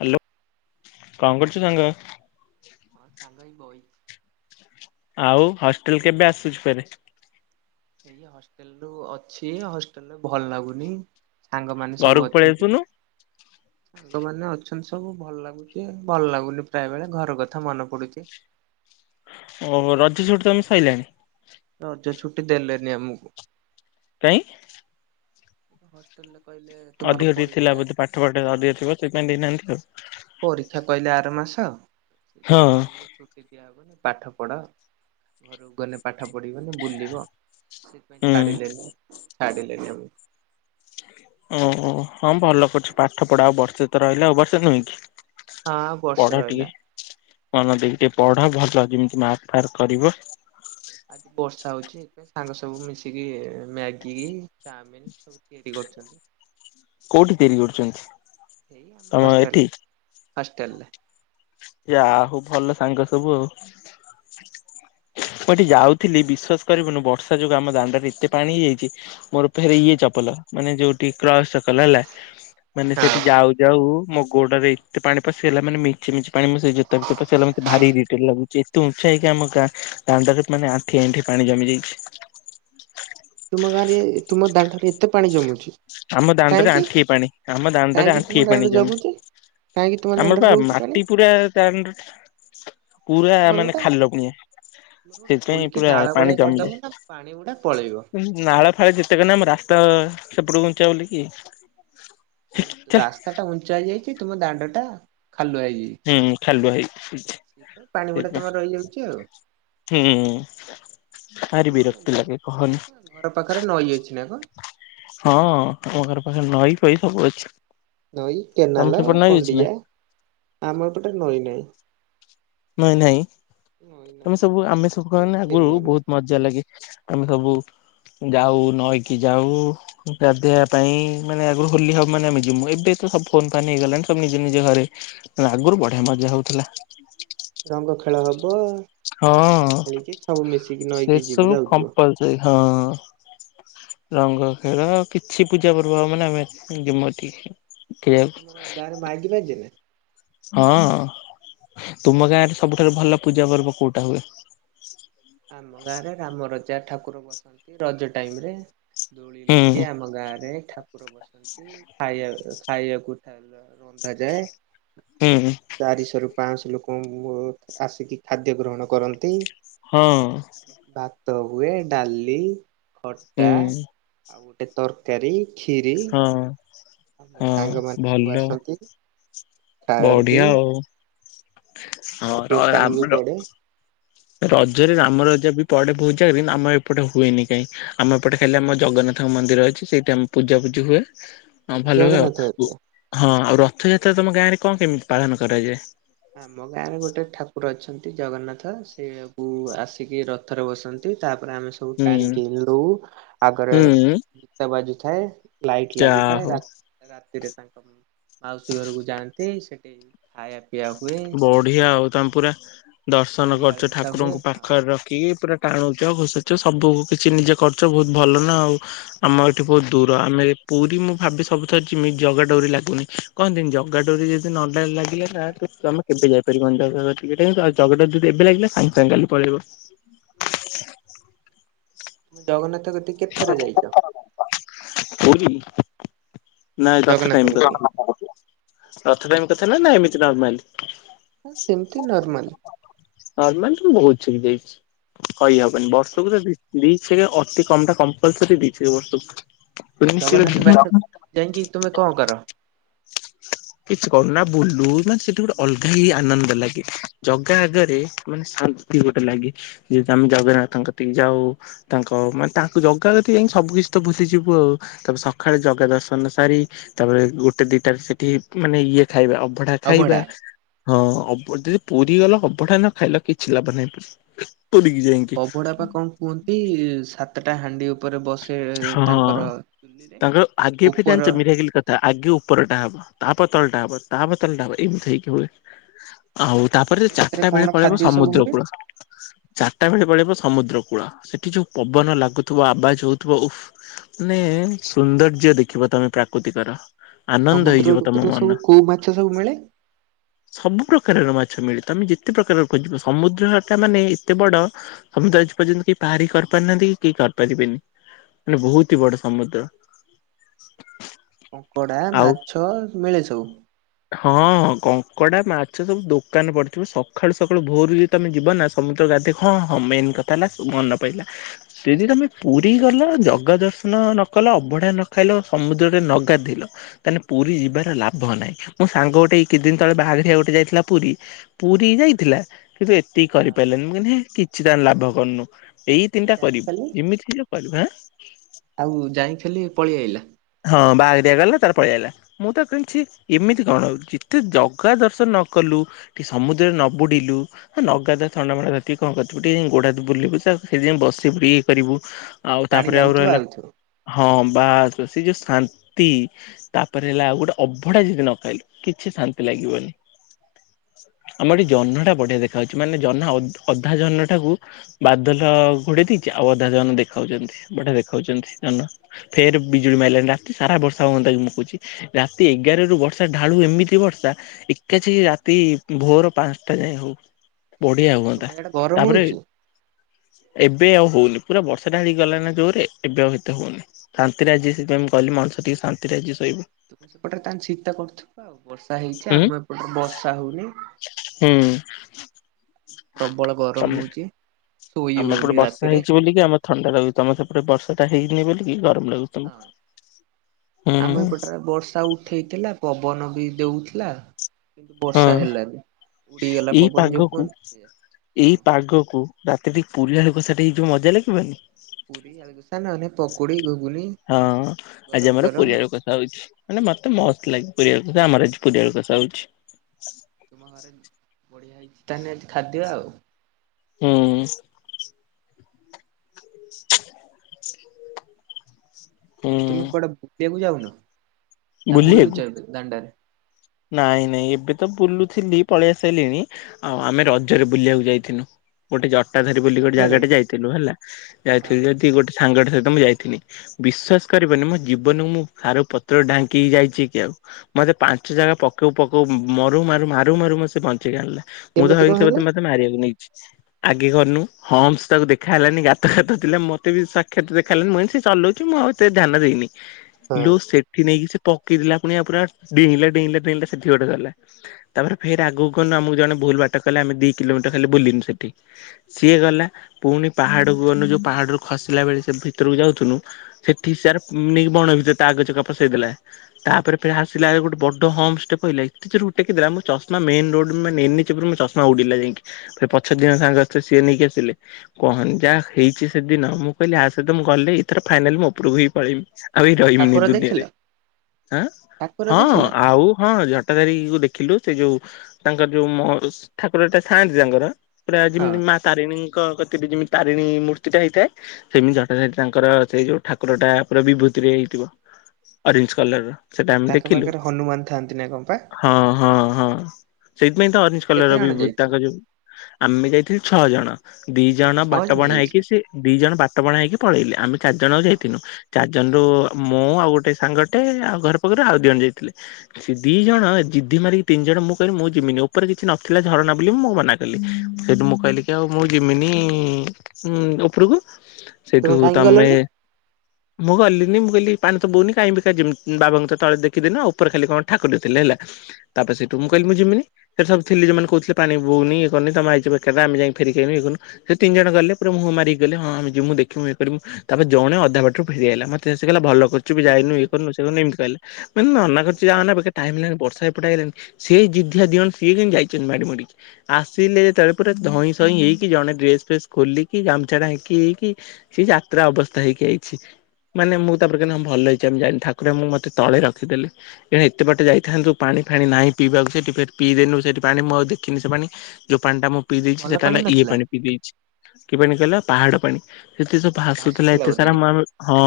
Hello କଣ କରୁଚୁ ସାଙ୍ଗ। ହଁ ସଙ୍ଗା ଏଇ ବଇଚି। ଆଉ ହଷ୍ଟେଲ କେବେ ଆସୁଛି ଫେର। ଏଇ ହଷ୍ଟେଲ ରୁ ଅଛି ହଷ୍ଟେଲରେ ଭଲ ଲାଗୁନି। ସାଙ୍ଗମାନୋନ ସବୁ ଘରକୁ ପଳେଇ ଅଛନ୍ତି। ଆସୁନୁ ସାଙ୍ଗ ମାନେ ଅଛନ୍ତି ସବୁ ଭଲ ଲାଗୁଛି ଭଲ ଲାଗୁନି ପ୍ରାୟ ବେଳେ ଘର କଥା ମନେ ପଡୁଛି। [inaudible] ଓ ରଜ ଛୁଟି ତମେ ସାଇିଲାଣି। ରଜ ଛୁଟି ଦେଲେନି ଆମକୁ। କାଇଁ। ହଷ୍ଟେଲ। ଅଧିକ ଟିକଏ ଥିଲା ବୋଧେ ପାଠ ପଢ ହଁ ଅଧିକ ଥିବ ସେଥିପାଇଁ ଦେଇନାହାନ୍ତି ଆଉ। ପରୀକ୍ଷା କହିଲେ ଆର ମାସ ସେଇପାଇଁ ହଁ ତମକୁ ଛୁଟି ଦିଆହବନି। ପାଠ ପଢ଼ ଘରକୁ ଗଲେ ପାଠ ପଢ଼ିବନି ବୁଲିବ। ସେ ହୁଁ। ଛାଡ଼ିଲେନି ଛାଡ଼ିଲେନି ଆମକୁ। ଓ ହଁ ଭଲ କରୁଛି ପାଠ ପଢା ଆଉ ବର୍ଷେ ତ ରହିଲେ ଆଉ ବର୍ଷେ ନୁହେଁ କି? ହଁଉ ପଢ ବର୍ଷେ ଟିକେ। ରିଲା। ମନ ଦେଇକି ଟିକେ ପଢ ଭଲ ଯେମିତି ମାର୍କ ଫାର୍କ କରିବ। ବର୍ଷା ହଉଛି ଏଥିପାଇଁ ସାଙ୍ଗ ସବୁ ମିଶିକି ମ୍ୟାଗି ଚାଉମିିନ ସବୁ ତିଆରି କରୁଛନ୍ତି। ହ କୋଉଠି ତିଆରି କରୁଛନ୍ତି। ଏଇ ତମ ହଷ୍ଟେଲ ଏଠି? ହଷ୍ଟେଲ ରେ। ଯାହାଉ ହଉ ଭଲ ସାଙ୍ଗ ସବୁ ଆଉ। ମୁଁ ଏଠି ଯାଉଥିଲି ବିଶ୍ଵାସ କରିବୁନୁ ବର୍ଷା ଯୋଗୁଁ ଆମ ଦାଣ୍ଡ ରେ ଏତେ ପାଣି ହେଇଯାଇଛି ମୋର ଫେହରେ ଇଏ ଚପ ମାନେ ଯୋଉଠି କ୍ରସ ଚକଲ ମାନେ ହଁ। ସେଠି ଯାଉାଉ। ଗୋଡରେ ଏତେ ପାଣି ପଶେଇଗଲା ମାନେ ମିଚି ମିି ପାଣିପଶି ଯୋ ଭିତଟା ପସିଗଲା ମୋତେ ଭାରି ଇରିଟେଟ ଲାଗୁଚି। ଆମ ଗାଁ ଦାଣ୍ଡ ମାନେ ଆଣ୍ଠି ଆଣ୍ଠି ପାଣି ଜମି ଯାଇଛି। ତୁମ ଗାଁରେ ତୁମ ଦାଣ୍ଡରେ ଏତେ ପାଣି ଜମୁଛି। ଆମ ଦାଣ୍ଡରେ କାହିଁକି ଆଣ୍ଠି ପାଣି ଆମ ଦାଣ୍ଡରେ କାହିଁକି ତୁମ ଆଣ୍ଠି ପାଣି ଦାଣ୍ଡରେ ଜମି। ଜଗୁଛି କାହିଁକି ତୁମ ଆମର ଦାଣ୍ଡରେ ବା ରହୁଛି ପାଣି ମାଟି ପୁରା ଦଣ୍ଡଟା। ପୁରା ତୁମର ମାନେ ଗୋଟା ଖାଲ ପଣି। ତମର ଗୋଟେ ସେଥିପାଇଁ ଖୋଳିକି ପୁରା ନାଳ ପାଣି ଭଳିଆ ଜମି କରିଦବ ଯାଏ ନା ପାଣି ଗୁଡା ପଳେଇବ ନାଳ ଫାଳ ଯେତେ କ ଆମ ରାସ୍ତା। ହ ସେପଟ ଘଞ୍ଚ ବା ବଲିକି। ହଉ ରାସ୍ତା ଟା ଉଞ୍ଚା ହେଇ ଯାଇଛି ତୁମ ଦାଣ୍ଡ ଟା। ଖାଲୁଆଇ ହୁଁ ଖାଲୁଆ ହେଇଯାଇଛି ପାଣି ଗୁଡା ସେଇଥିପାଇଁ ତମର ରହିଯାଉଛି ଆଉ। ହୁଁ ଭାରି ବିରକ୍ତି ଲାଗେ କହନି ଘର ପାଖରେ ନଈ ଅଛି ନା କଣ। ହଁ ଆମ ଘର ପାଖରେ ନଈ ପହି ସବୁ ଅଛି। ନଈ ତମ କେନାଲ ସେପଟେ ନଈ ଅଛି ନା? କଣ୍ଡିଆ ଆମ ଏ ପଟେ ନଈ ନହିଁ। ନାଇଁ ନାଇଁ ତମେ ସବୁ ନାହିଁ ଆମେ ସବୁାନେ ଆଗରୁ କେନାଲ ବହୁତ ମଜା ଲାଗେ। ଆମେ ସବୁ। ଯାଉ ନଇକି ଯାଉ ରାଧେଇବା ପାଇଁ ମାନେ ଆଗରୁ ହୋଲି ହବ ମାନେ ଆମେ ଯମୁ ଏବେ। ସବୁ ଫୋନ ଫାନ ହେଇଗଲାଣି ସବୁ ନିଜ ନିଜ ଘରେ ଆଗରୁ ବଢିଆ ମଜା ହଉଥିଲା। ରଙ୍ଗ ଖେଳ ହବ। ହଁ ଖେଳି ଖେଳିକି ସବୁ ମିଶିକି ନଈକି ଯିବୁ ସେସବୁ ଯାଉଥିବ କମ୍ପଲସରି ହଁ। ରଙ୍ଗ ଖେଳ କିଛି ପୂଜା ପର୍ବ ହବ ମାନେ ଆମେ ଯିମୁ ଏଠିକି। ଆଉ ଖେଳିବାକୁ ତୁମର ଗାଁରେ ମାଇକି ବାଜିଲେ [unintelligible] ହଁ ତୁମ ଗାଁରେ ସବୁଠାରୁ ଭଲ ପୂଜା ପର୍ବ କୋଉଟା ହୁଏ? ଆମ ଗାଁରେ ରାମ ରଜା ଠାକୁର ବସାନ୍ତି ରଜ ଟାଇମ୍ ରେ। ଦୋଳି ହୁଁ ଲାଗେ ଆମ ଗାଁରେ ଠାକୁର ବସନ୍ତି ଖାଇବା ଖାଇବାକୁ ଥାଏ ରନ୍ଧାଯାଏ। ହୁଁ ଚାରିଶହରୁ ପାଂଶ ଲୋକ [unintelligible] ଆସିକି ଖାଦ୍ୟ ଗ୍ରହଣ କରନ୍ତି। ହଁ। ଭାତ ହୁଏ ଡାଲି, ଖଟା ହୁଁ ଆଉ ଗୋଟେ ତରକାରୀ କ୍ଷୀରି ହଁ ଆଉ ମୋ ହଁ ସାଙ୍ଗମାନେ ସବୁ ଭଲ ଆସନ୍ତି। ଖାଆନ୍ତି ବଢିଆ ଆଉ। ହଁ ଆଉ ର ଦୋକାନ ବି ଆମର ପଡେ ରଜରେ ରାମ ରଜା ବି ପଡେ ବୋହୁତ ଯାଗାରେ ଆମର ଏପଟେ ହୁଏନି କାଇଁ। ଆମ ଏପଟେ ଖାଲି ଆମ ଜଗନ୍ନା ଥ ମନ୍ଦିର ଅଛି। ସେଇଟି ଆମ ପୂଜା ପୂଜି ହୁଏ। ହଁ ଭଲ ହୁଏ, ଜଗନ୍ନାଥ ଆଉ କତିରେ। ହଁ ଆଉ ରଥଯାତ୍ରା ତମ ଗାଁରେ କଣ କେମିତି ପାଳନ କରାଯାଏ? ଆମ ଗାଁରେ ଗୋଟେ ଠାକୁର ଅଛନ୍ତି। ଜଗନ୍ନାଥ ସେ ବୁ ଆସିକି ରଥରେ ବସନ୍ତି ତା ତାପରେ ଆମେ ସବୁ ହୁଁ ଟାଣିକି ଲଉ ଆଗରେ ହୁଁ ଗୀତ ବାଜୁଥାଏ। ଲାଇଟ ଯା ଲାଗିଥାଏ ହଉ ରା ରାତିରେ ତାଙ୍କ ମାଉସୀ ଘରକୁ ଯାଆନ୍ତି। ସେତେଇ ସେଠେ ଖାଇବା ପିଇଆକୁ ବଢିଆ ଆଉ, ତମେ ପୁରା ଦର୍ଶନ ପୁରୀ ଆଳୁ କରୁଛ କଷା ହୁଏ ଠାକୁରଙ୍କୁ ହଁ ପାଖରେ ରଖିକି ପୁରା ଟାଣୁଛ ଆଉ ଘ ସବୁ କିଛି ନିଜେ କରୁଚ ବହୁତ ଭଲ ନା ଆଉ ଆମ ହଁ। ଏଠି ତୁମେ ବହୁତ ଦୂର ଆମେ ପୁରୀ ମୁଁ ଭାବେ ସବୁଥର ଜିମି ଜଗା ଡୋରି ଲାଗୁନି, କହନ୍ତିନି ଜଗା ଡୋରି ଯଦି ନ ଲାଗିଲା [unintelligible] ଆମ କେବେ ଯାଇପାରିବନି, ଜାଗା କତିକି ଏଇଟା କିନ୍ତୁ ଆ [unintelligible] ଜଗା ଡୋରି ଯଦି ଏବେ ଲାଗିଲା ସାଙ୍ଗେ ସାଙ୍ଗେ କାଲି ପଳେଇବ। ତମେ ଜଗନ୍ନାଥ କତିକି କେତେ ଥର ଯାଇଛ? କଉଥି? ନାଇଁ ରଥ ଜଗନ୍ନାଥ ଟାଇମ କତିକି? କଥା ରଥ ଟାଇମ କଥା ନା ନା ଏମିତି ନର୍ମଲି। ହଁ ସେମିତି ନର୍ମାଲି। ନାର୍ମଲିତ ମୁଁ ବହୁତ [unintelligible] ଯାଇଛି। କହି ହବନି ବର୍ଷକୁତ ଦି ଦି ଛେକେ ଅତି କମଟା କମ୍ପଲସରି ଦି ଛେକ ବର୍ଷକୁ। ସୁନିଶ୍ଚିତ ଜଗନ୍ନାଥ ଯିବା ପାଖରେ ଯାଇକି ତୁମେ କଣ କର? କିଛି କରୁନା ନା ବୁଲୁ ନା ସେଠି ଗୋଟେ ଅଲଗା ହି ଆନନ୍ଦ ଲାଗେ ଜଗା ଆଗରେ ମାନେ ଶାନ୍ତି ଗୋଟେ ଲାଗେ ଯେହେତୁ ଆମେ ଜଗନ୍ନାଥଙ୍କ କତିକି ଯାଉ ତାଙ୍କ ମାନେ ତାଙ୍କୁ ଜଗା କତିକି ଯାଇକି ସ ସବୁ କିିଛି ତ ଭୁଲିଯିବୁ ଆଉ ତାପରେ ସକାଳେ ଜଗ ଦର୍ଶନ ସାରି ତାପରେ ଗୋଟେ ଦିଟାରେ ସେଠି ମାନେ ଇଏ ଖାଇବା ଅଭଢା ଖାଇବା ଅବଢା? ହଁ ଅଭ ଯଦି ପୁରୀ ଗଲା ଅବଢା ନ ଖାଇଲ କିଛି ଲାଭ ନାହିଁ ପୁରି ଅଭଡା ପା କଣ କୁହନ୍ତି ସାତଟା ହାଣ୍ଡି ଉପରେ ବସେ। ହଁ ତାଙ୍କର ଚୁଲିରେ ତାଙ୍କର ଆଗେ ବି ଉପର ଜାଣିଛ, ମିରାକିଲି କଥା ଆଗେ ଉପରଟା ହବ। ତାପର ତଳଟା ହବ ତାପରେ ତଳଟା ହବ ଏମ ମ [unintelligible] ଆଉ ତାପରେ ସେ ତାଙ୍କ କତିରେ ଚାରିଟା ବେଳେ କଣ ପଳେଇବ ଖାଦ୍ୟ ସବୁ ସମୁଦ୍ର ହୁଏ? କୂଳ ଚାରିଟା ବେଳେ ପଳେଇବ ସମୁଦ୍ର କୂଳ ସେଠି ଯୋଉ ପବନ ଲାଗୁଥିବା ଆବାଜ ହଉ ଉହଃ ମାନେ ସୌନ୍ଦର୍ଯ୍ୟ ଦେଖିବ ତମେ ପ୍ରାକୃତିକର। ଆନନ୍ଦ ସମୁଦ୍ର ହେଇଯିବ ତମ କତିରେ ସବୁ ମନ କୋଉ ମାଛ ସବୁ ମିଳେ? ସବୁ ପ୍ରକାରର ମା ମିଲଟନ ଯେତେ ପ୍ରକାର ଖୋଜିବ ସମୁଦ୍ରଟା ମାନେ ଏତେ ବଡ ସମୁଦ୍ର ଆଜି ପର୍ଯ୍ୟନ୍ତ କିଏ ପାରି କ କରି ନାହାନ୍ତି କି କେହି କରିପାରିବେନି ମାନେ ବହୁତ ହି ବଡ ସମୁଦ୍ର। କଙ୍କଡା, ମାଛ ମିଳେ ସବୁ। ହଁଁ କଙ୍କଡା ମାଛ ସବୁ ଦୋକାନ ପଡିଥିବ, ସକାଳୁ ସକାଳୁ ଭୋରୁ ଯଦି ତମେ ଯିବ ନା ସମୁଦ୍ର ଗା ଦେଖ ହଁ ହଁ ମେନ୍ କଥା ହେଲା ତୁ ମନ ପଇଲା ଯେଦି ତମେ ପୁ ରି ଗଲ ଜଗା ଦର୍ଶନ ନ କଲ। ଅବଢା ନ ଖାଇଲ ସମୁଦ୍ରରେ ନ ଗାଧେଇଲ ତାହାନେ ପୁରି ଯିବାର ଲାଭ ନାହିଁ। ମୋ ସାଙ୍ଗ ଗୋଟେ ଏ କିଛି ଦିନ ତଳେ ବାହାରି [unintelligible] ଗୋଟେ ଯାଇଥିଲା ପୁରି। ପୁରି ଯାଇଥିଲା କିନ୍ତୁ ଏତିକି ହଁ କରିପାଇଲାନି। ମୁଁ କହିଲି ହେଁ କିଛି ତାହାଲେ ଲାଭ କରିନୁ। ଏଇ ତିନିଟା ଯାଇ କରିବୁ ଖାଲି ଯେମିତି ହେଲେ କରିବୁ ଆଁ। ଆଉ ଯାଇଖାଲି ପଳିଆଇଲା। ହଁ ବାହାଘ ଦିଆଗଲା ତାର ପଳିଆଇଲା ମୁଁ ତ କହିଲି ଛି ଇମିତି କଣ ହେଉଛୁ ଯେତେ ଜଗା ଦର୍ଶନ ନ କଲୁ ଟିକେ ସମୁଦ୍ରରେ ନ ବୁଡିଲୁ, ହେଁ ନଗାଧା ଥଣ୍ଡା ମଣ୍ଡା ଏତିକି କଣ କରିିଥିବୁ ଟିକେ ଗୋଡା ବୁଲିବୁ ସେ ବସିବି ଇଏ କରିବୁ ଆଉ ପାଣି ତାପରେ ଆଉ ଯାଉଥିବ ରହିଲା ଆଉଥିବ। ହଁ। ବାସ୍ ସେ ଯୋଉ ଶାନ୍ତି ତାପରେ ହେଲା ଆଉ ଗୋଟେ ଅଭଡା ଯଦି ନ ଖାଇଲୁ କିଛି ଶାନ୍ତି ଲାଗିବନି। [unintelligible] ଆମର ଏ ଜହ୍ନ ଟା ବଢିଆ ଦେଖା ଯାଉଛି ମାନେ ଜହ୍ନ ଅଧା ଜହ୍ନଟା କକୁ ବାଦଲ ଘୋଡେଇ ଦେଇଛି। ଅବଧା ଜନ ଦେଖାଉଛନ୍ତି ଗୋଟେ ଦେଖାଉଛନ୍ତି ଜହ୍ନ। ଫେର ବିଜୁଳି ମାରଲାଣି ରାତି ସାରା ବର୍ଷା ହୁଅନ୍ତା କି ମୁଁ କହୁଛି। ରାତି ଏଗାରରୁ ବର୍ଷା ଢାଳୁ ଏମିତି ବର୍ଷା ଏକାଛି ରାତି ଭୋର ପାଞ୍ଚଟା ଯାଏ ହଉ। ବଢିଆ ତୁମ ହୁଅନ୍ତା ଇଆଡେ ଗରମ ତାପରେ ହଉଛି? ଏବେ ଆଉ ହଉନି ପୁରା ବର୍ଷା ଟା ହେଇଗଲାନ ଜୋରରେ ଏବେ ଆଉ ଏତେ ହଉନି। ଆ ଶାନ୍ତିରେ ଆଜି ସେଥିପାଇଁ ଗଲି ମଣିଷ ଟିକେ ଶାନ୍ତିରେ ଆଜି ଶୋଇିବ। ତମ ସେପଟରେ ତାେ ଶୀତ କରୁଥିବ ଆଉ ବର୍ଷା ହେଇଛି ହୁଁ ଆମ ଏପଟେ ବର୍ଷା ହଉନି। ହୁଁ ପ୍ରବଳ ଗରମ ହଉଚି। ଆମର ଏପଟେ ବର୍ଷା ହେଇଛି ବୋଲି କି ଆମ ଥଣ୍ଡା ରାଗୁଛି। ତମ ସେପଟେ ବର୍ଷା ଟା ହେଇନି ବୋଲିଲ କିି ଗ [unintelligible] ଆମେ ହୁଁ ଏପଟରେ ବର୍ଷା ଉଠେଇଥିଲା ପବନ ବି ଦେଉଥିଲା। ହଁ ବର୍ଷା ହେଲାଣିି। ଏଇ ପାଗକୁ ହଁ ଏଇ ପାଗକୁ ରା ତି ରେ ଟିକେ ପୁରୀ ଆଳୁ କସା ଟେ ହେଇଥିବ ମଜା ଲାଗିବନି। ପୁରୀ ଆଳୁ କସା ନନେ ପକୁଡି ଘୁଗୁନି। ହଁ ଆଜି ଗରମ ଆମର ଗରମ ପୁରୀ ଆଳୁ କସା ହଉଛି ମାନେ ମତେ ମସ୍ତ ଲାଗେ। ପୁରୀ ଆଳୁ କସା ଆମର ଆଜି ପୁରୀ ଆଳୁ କଷା ହଉଛି। ତୁମ ଘରେ ବଢିଆ ହେଇଛି ତା ହେଲେ ଆଜି ଖାଦ୍ୟ ଆଉ। ହୁଁ। [unintelligible] ହୁଁ ଆଉ ତୁମେ କୁଆଡେ ବୁଲିବାକୁ ଯାଉନ? ନା ବୁଲୁଛ ବୁଲିବାକୁ ଏବେ ଦାଣ୍ଡରେ ନାଇଁ ନାଇଁ ଏବେ ତ ବୁଲୁ ଥିଲି ପଳେଇ ଆସାରିଲିଣି ଆଉ ଆମେ ରଜରେ ବୁଲିବାକୁ ଯାଇଥିନୁ ଗୋଟେ ଜ କଟା ଧରି ବୋଲି ଗୋଟେ ରଜରେ ଜାଗାଟା ଯାଇଥିଲୁ ହେଲା। ହଁ ଯାଇଥିଲୁ ଯଦି ଗୋଟେ ସାଙ୍ଗଟେ ତ ମୁଁ ଯାଇଥିଲି ବିଶ୍ୱାସ କରିବନି ମୋ ଜୀବନକୁ ମୁଁ ସାରୁ ପତ୍ର ଢାଙ୍କି କି ଯାଇଛି କି ଆଉ ମତେ ପାଞ୍ଚ ଜାଗା ପକୋଉ ପକୋଉ ମରୁ ମାରୁ ମାରୁ ମାରୁ ମତେ ସେ ବଞ୍ଚେଇକି ଆଣିଲା। ମୁଁ ତ କେମିତି କଣ ଭାବିଥିଲି ମତେ ହେଲା? ମତେ ମାରିବାକୁ ନେଇଚି। ଆଗେ ଗନୁ ହମ୍ପସ୍ ତାକୁ ଦେଖା ହେଲାନି ଗାତ ଗାତ ଥିଲା ମତେ ବି ସାକ୍ଷାତ ଦେଖାହେଲାନି। ମୁଁ ଭାବିନି ସେ ଚଲୋଉଚି ମୁଁ ଆଉ ଏତେ ଧ୍ୟାନ ଦେଇନି। ହଁ ଲୋ ସେଠି ନେଇକି ସେ ପକେଇଦେଲା ପୁଣିଆ ପୁରା ଡେଇଁଲା ଡେଇଁଲା ଡେଇଁଲା ସେଠି ଗୋଟେ ଗଲା। ତାପରେ ଫେରେ ଆଗକୁ କଣ ନା ଆମକୁ ଜଣେ ବୁ ଭୁଲ ବାଟ କହିଲା ଆମେ ଦି କିଲୋମିଟର ଖାଲି ବୁଲିନୁ ସେଠି। ସିଏ ଗଲା ପୁଣି ପାହାଡ଼ କୁ ଗନୁ ଯୋଉ ପାହା ସେଟାରୁ ଖସିଲା ବେଳେ ସେ ଭିତରକୁ ଯାଉଥନୁ ସେଠି ସେୟାରେ ନେଇକି ବଣ ଭିତରେ ତା ଆଗ ଚକା ପସେଇ ଦେଲା। ତାପରେ ଫେରେ ଆସିଲା ବେଳେ ଗୋଟେ ବଡ ହମ୍ପସ ଟେ ପାଇଲା ଏତେ ଯୋରେ ଉଡ଼େଇକି ଦେଲା ମୋ ଚଶମା ମେନ ରୋଡ ମାନେ ଏନେ ଚେ ଉପରେ ମୋ ଚଷମା ଉଡିଲା ଯାଇଁକି ଫେରେ ପଛ ଦିହାଁଙ୍କ ସାଙ୍ଗ ଅଛ ସିଏ ନେଇକି ଆସିଲେ। କହନି ଯାହା ହେଇଛି ସେ ଦିନ ମୁଁ କହିଲି ଆ ସହିତ ମୁଁ ଗଲେ ଏଥର ଫାଇନାଲି ମୁଁ ଓପୁରୁକୁ ହିଁ ପଳେଇମି ଆଉ ଏଇ ଠାକୁର ରହିିବିନି ଦେଖିଲ ଦୁନିଆରେ। ଆଁ ଠାକୁର ହଁ ଦେଖିଲ ଆଉ ହଁ ଝଟା ଧାରୀଙ୍କୁ ଦେଖିଲୁ। ସେ ଯୋଉ ତାଙ୍କର ଯୋଉ ମଃ ଋଷି ଠାକୁର ଟା ଥାଆନ୍ତି ତାଙ୍କର ପୁରା ହଁ ଯେମିତି ମା ତାରିଣୀଙ୍କ କତିରେ ଯେମିତି ତାରିଣୀ ମୂର୍ତ୍ତି ଟା ହେଇଥାଏ ସେମିତି ଝଟାଧାରୀ ତାଙ୍କର ସେଇ ଯୋଉ ଠାକୁର ଟା ପୁରା ବିଭୂତିରେ ହେଇଥିବ। ଅରେଞ୍ଜେ କଲର ସେଟା ଆମେ ତାଙ୍କ ଦେଖିଲୁ ପାଖରେ ହନୁମାନ ଥାଆନ୍ତି ନା କଣ ପା? ହଁ ହଁ ହଁ। ସେଇଥିପାଇଁ ତ ଅରେଞ୍ଜେ କେତେ କଲରର ଜଣ ବିଭୂତି ଯାଇଥିଲ ତାଙ୍କ ଯୋଉ ଆମେ ଯାଇଥିଲୁ ଛଅ ଜଣ। ଦି ଜଣ ଛଅ ବାଟ ବଣା ହେଇକି ଯାଇଥିଲ ସେ ଦି ଜଣ ବାଟ ବଣା ହେଇକି ପଳେଇଲେ। ଆମେ ଚାରି ଜଣ ଆଉ ହଁ ଯାଇଥିନୁ। ଚାରି ଜଣ ରୁ ହଁ ମୁଁ ଆଉ ଗୋଟେ ସାଙ୍ଗ ଟେ ଆଉ ଘର ପାଖରୁ ଆଉ ଦିଜଣ ଯାଇଥିଲେ। ସେ ଦି ଜଣ ଜିଦୀ ମାରିକି ତିନି ଜଣ ମୁଁ କହିଲି ମୁଁ ଯିମିନି ଓପୋରେ କିଛି ନଥିଲା ଝରଣା ବୋଲି ମୁଁ ମନା କଲିି ସେଇଠୁ ମୁଁ କହିଲି କି ଆଉ ମୁଁ ଜିମିନି ଉଁ ଉପୁରୁକୁ ସେଇଠୁ ତୁମେ କାହିଁକି ତମେ ଗଲନି? ମୁଁ ଗଲିନି ମୁଁ କହଲି ପାଣି ତ ବୋହୁନି କାଇଁ ବେ ଜୀମି ଉଁ ବାବାଙ୍କୁ ତ ତଳେ ଦେଖିଦେନ ଆଉ ଓପୋରେ ଖାଲି କଣ ଠାକୁର ଥିଲେ ହେଲା ତାପରେ ସେଇଠୁ ମୁଁ କହିଲି ମୁଁ ଯିମିନି। ସେଇଠି ସବୁ ଥିଲି ଯୋଉମାନେ କୋହୁଥିଲେ ପାଣି ବୋହୁନି ଇଏ କରୁନି ତମେ ଆଇଚ ବେକାରଟାରେ ଆମେ ଯାଇକି ଫେରିକି ଆଇନୁ ଇଏ କନୁ ସେ ତିନି ଜଣ ଗଲେ ପୁରା ମୁଁ ମାରିକି ଗଲେ ହଁ ଆମେ ଯିମୁ ଦେଖିମୁ ଇଏ କରିମୁ ତାପରେ ଜଣେ ଅଧା ବାଟରୁ ଫେରିଆଇଲା ମତେ ଆସିକି କହିଲା ଭଲ କରିଚୁ ବେ ଯାଇନୁ ଇଏ ରୁନି ଏମିତି କହିଲେ ମାନେ ମନା କରୁଚି ଯାଅନା ବେକା ଟାଇମ୍ ଲେ ବର୍ଷା ଏପେଟ ଆଇଲାଣି ସେଇ ଜିଦିଆ ଦି ଜଣ ସିଏ କିନ୍ତୁ ଯାଇଚନ୍ତି ମାଡି ମାଡିିକି ଆସିଲେ ଯେତୋବେଳେ ପୁରା ଧଇଁ ସଇଁ ହେଇକି ଜଣେ ଡ୍ରେସ ଫ୍ରେସ ଖୋଲିକି ଗାମଛା ଢାଙ୍କି ହେଇକି ସେ ଯାତ୍ରା ଅବସ୍ଥା ହେଇକି ଆଇଛି। ମାନେ ମୁଁ ତା ପରେ କହିନି ହଁ ଭଲ ହେଇଚି ଆମେ ଜାଇନୁ। ଠାକୁର ଆମ ମୁଁ ମତେ ତଳେ ରଖିଦେଲେ ଏଣେ ଏତେ ବାଟ ଯାଇଥାନ୍ତୁ ପାଣି ଫାଣି ନାହିଁ ପିଇବାକୁ ସେଠି ଫେର ପିଇଦେନୁ। ସେଇଠି ପାଣି ମୁଁ ଆଉ ଦେଖିନି ସେ ପାଣି ଯୋଉ ପାଣିଟା ମୁଁ ପିଇଦେଇଛି ଭଲ ସେଟା ହେଲା ଇଏ ନଥିଲା ପାଣି ପିଇଦେଇଛି କି ପାଣି କହିଲ ପାହାଡ ପାଣି। ସେଠି ସବୁ ଭାସୁଥିଲା ଏତେ ବୋଧେ ସାରା ମୁଁ କିଛି ଆମେ ହଁ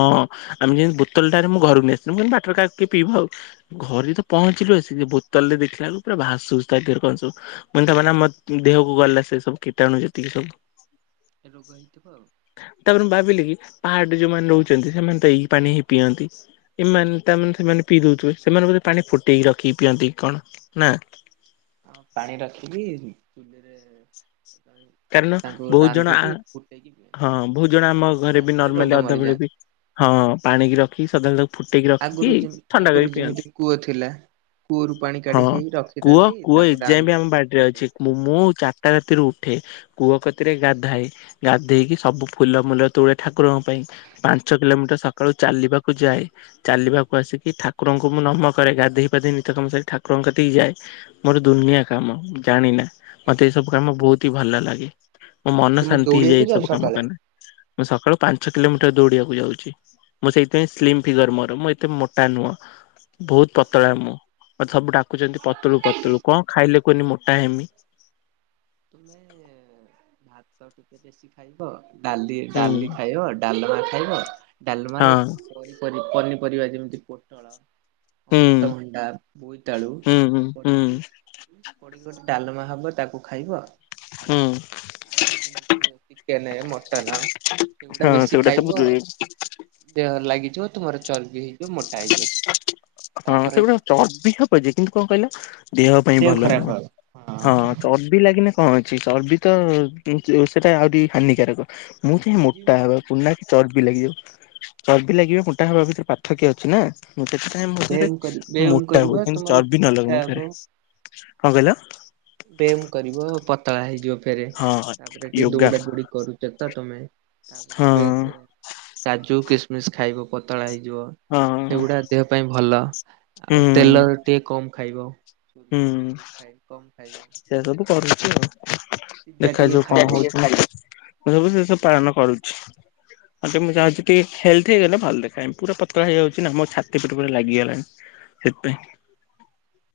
ଆମେ ଯେନ୍ତି ବୋତୋଲଟା ରେ ମୁଁ ଘରୁ ନେଇଥିଲି ମୁଁ କହିଲି ବାଟରେ କାଳେ କିଏ ପିଇବା ଆଉ ଘରେ ତ ପହଞ୍ଚିଲୁ ଆସିକି ବୋତଲରେ ଦେଖିଲା ବେଳକୁ ପୁରା ଭାସୁଛି ତା ଭିତରେ କଣ ସବୁ ମାନେ ତା ମାନେ ଆମ ଦେହକୁ ଗଲା ସେ ସବୁ କୀଟଣୁ ଯେତିକି ସବୁ। ରୋଗ ହେଇଥିବ ଆଉ। ତାପରେ ମୁଁ କହିଲି କି ପାହାଡରେ ଯୋଉମାନେ ରହୁଚନ୍ତି ସେମାନେ ତ ଏଇ ପାଣି ହିଁ ପିଅନ୍ତି। ଏମାନେ ତାମାନେ ସେମାନେ ପିଇ ଦୋଉଥିବେ ସେମାନେ ବୋଧେ ପାଣି ଫୁଟେଇକି ରଖିକି ପିଅନ୍ତି କି କଣ ନା। ହଁ ପାଣି ରଖିକି ଚୁଲିରେ ଫେରେ କାରଣ ତାଙ୍କୁ ବୋହୁତ ଜଣ ଆଁ ରାନ୍ଧିକି ଫୁଟେଇକି ପିଅନ୍ତି। ହଁ ହଁ ବୋହୁତ ଜଣ ଆମ ତା ଘରେ ବି ଦେହରେ ରୋଗ ନର୍ମାଲି ଅଧା ବେଳେ ମରିଯାଆନ୍ତି। ବି ହଁ ପାଣିକି ରଖିକି ସଦାବେଳେ ତାକୁ ଫୁଟେଇକି ଆଗରୁ ରଖିକି ଯେମି ଥଣ୍ଡା ଆଗରୁ କରିକି ଯେମିତି ପିଅନ୍ତି। କୂଅ ଥିଲା କୂଅରୁ ପାଣି ହଁ କାଢିକି କୂଅ ରଖିଥାନ୍ତି କୂଅ ତାଙ୍କୁ ରା ଏଯାଏଁ ବି ଆମ ବାଡିରେ ଫୁଟେଇ ଅଛି ମୁଁ ମୁଁ ଚାର୍ଟା ରାତିରୁ ଉଠି ରେ କୂଅ କତିରେ ଗାଧାଏ ଗାଧେଇକି ସବୁ ଫୁଲମୁଲ ତୋଳେ ଠାକୁରଙ୍କ ପାଇଁ ପା ପାଞ୍ଚ କିଲୋମିଟର ସକାଳୁ ଚାଲିବାକୁ ଯାଏ ଚାଲିବାକୁ ଆସିକି ଠାକୁରଙ୍କୁ ମୁଁ ନମ କରେ ଗାଧେଇ ପାଧେଇ ନିତ୍ୟକାମ ସାରି ଠାକୁରଙ୍କ କତିକି ଯାଏ। ମୋର ଦୁନିଆ କାମ ଜାଣିନା ମତେ ଏ ସବୁ କାମ ବୋହୁତ ହିଁ ଭଲ ଲାଗେ ମୋ ଆଉ ମନ ତୁମେ ଶାନ୍ତି ଦୌଡିବାକୁ ହେଇଯାଏ। ଏଇ ଯାଅ ସବୁ କାମ ସକାଳେ? କଲେ ମୁଁ ସକାଳୁ ପାଞ୍ଚ କିଲୋମିଟର ଦୌଡିବାକୁ ଯାଉଛି ମଁ ସେଇଥିପାଇଁ ସ୍ଲିମ୍ ଫିଗର ମୋର ମୁଁ ଏତେ ମୋଟା ନୁହଁ। ବହୁତ ପତଳା ମୁଁ। ମତେ ସବୁ ଡାକୁଛନ୍ତି। ପତଳୁ ପତଳୁ କଣ ଖାଇଲେ କୁହନି ମୋଟା ହେମି? ତ ଭାତ ଟିକେ ବେଶୀ ଖାଇବ ଡାଲି ହୁଁ ଡାଲି ଖାଇବ ଡାଲମା ଖାଇବ ଡାଲମାରେ ହଁ ପନିପରିବା ଯେମିତି ପୋଟଳ ହୁଁ ଅମୃତଭଣ୍ଡା ହୁଁ ହୁଁ ହୁଁ ବୋଇତାଳୁ ଡାଲମା ହବ ତାକୁ ଖାଇବ ଆଉ ହୁଁ। ଆମର ଯେମିତି ଚିକେନ ମଟନ ଏଟା ହଁ ବେଶୀ ସେଗୁଡା ସବୁ ଖାଇବ ଦେହରେ ଲାଗି ଇଯିବ ତୁମର ଚର୍ବି ହେଇଯିବ ମୋଟା ହେଇଯିବ। ହଁ ତାପରେ ସେ ଗୋଟେ ଚର୍ବି ହବଯେ କିନ୍ତୁ କଣ କହିଲ ଦେହ ପାଇଁ ଭଲ ନୁହଁ ହଁ ଚର୍ବି ଲାଗିନେ କଣ ଅଛି ଚର୍ବି ତ ସେଇଟା ଆହୁରି ହାନିକାରକ। ମୁଁ ଆଉ ଚାହେଁ ତୁମେ ଜିମ୍ ମୋଟା ଯିବ ହେବାକୁ ନା ଚର୍ବି ଲାଗିବ ଚର୍ବି ଲାଗିବା ମୋଟା ହବା ଭିତରେ ପାର୍ଥକ୍ୟ ଅଛି ନା ସେଥିପାଇଁ ହଁ ମୁଁ ରେ ବ୍ୟାୟାମ କରି ବ୍ୟାୟାମ ମୋଟା ହୁଏ କରିବ କିନ୍ତୁ ତୁମର ଚର୍ବି ଫେରେ ନ ଲାଗୁ ମୋଟା ମୋ ଦେହରେ। କଣ କହିଲ? ବେମ୍ କରିବ ପତଳା ହେଇଯିବ ଫେରେ ହଁ ତାପରେ ଟିକେ ୟୋଗା ଦୌଡା ଦୌଡି କରୁଛ ତ ତମେ ହଁ ଏବେ କାଜୁ କିସମିସ ଖାଇବ ପତଳା ହେଇକି ଯିବ ହଁ। ସେଗୁଡା ଦେହ ପାଇଁ ଭଲ ଆଉ ହୁଁ ତେଲ ଟିକେ କମ୍ ଖାଇବ। ସୋରିଷ ହୁଁ ତେଲ ରିଫାଇନ କମ ଖାଇବ ସେ ସବୁ କରୁଛି ଆଉ। ସିଝା ଟିକେ ଦେଖାଯାଉ କଣ ଖାଇବ ହଉଛି। ମୁଁ ହଁ ସବୁ ସେ ସବୁ ପାଳନ କରୁ [inaudible] ମତେ ମୁ ଚାହୁଞ୍ଚିକି ହେଲ୍ଥ ହେଇଗଲେ ଭଲ ଦେଖାହେମି ପୁରା ପତଳା ହେଇଯାଉଛି ନା ମୋ ଛାତି ପେଟ ପୁରା ଲାଗିଗଲାଣି। ସେଇଥିପାଇଁ [inaudible]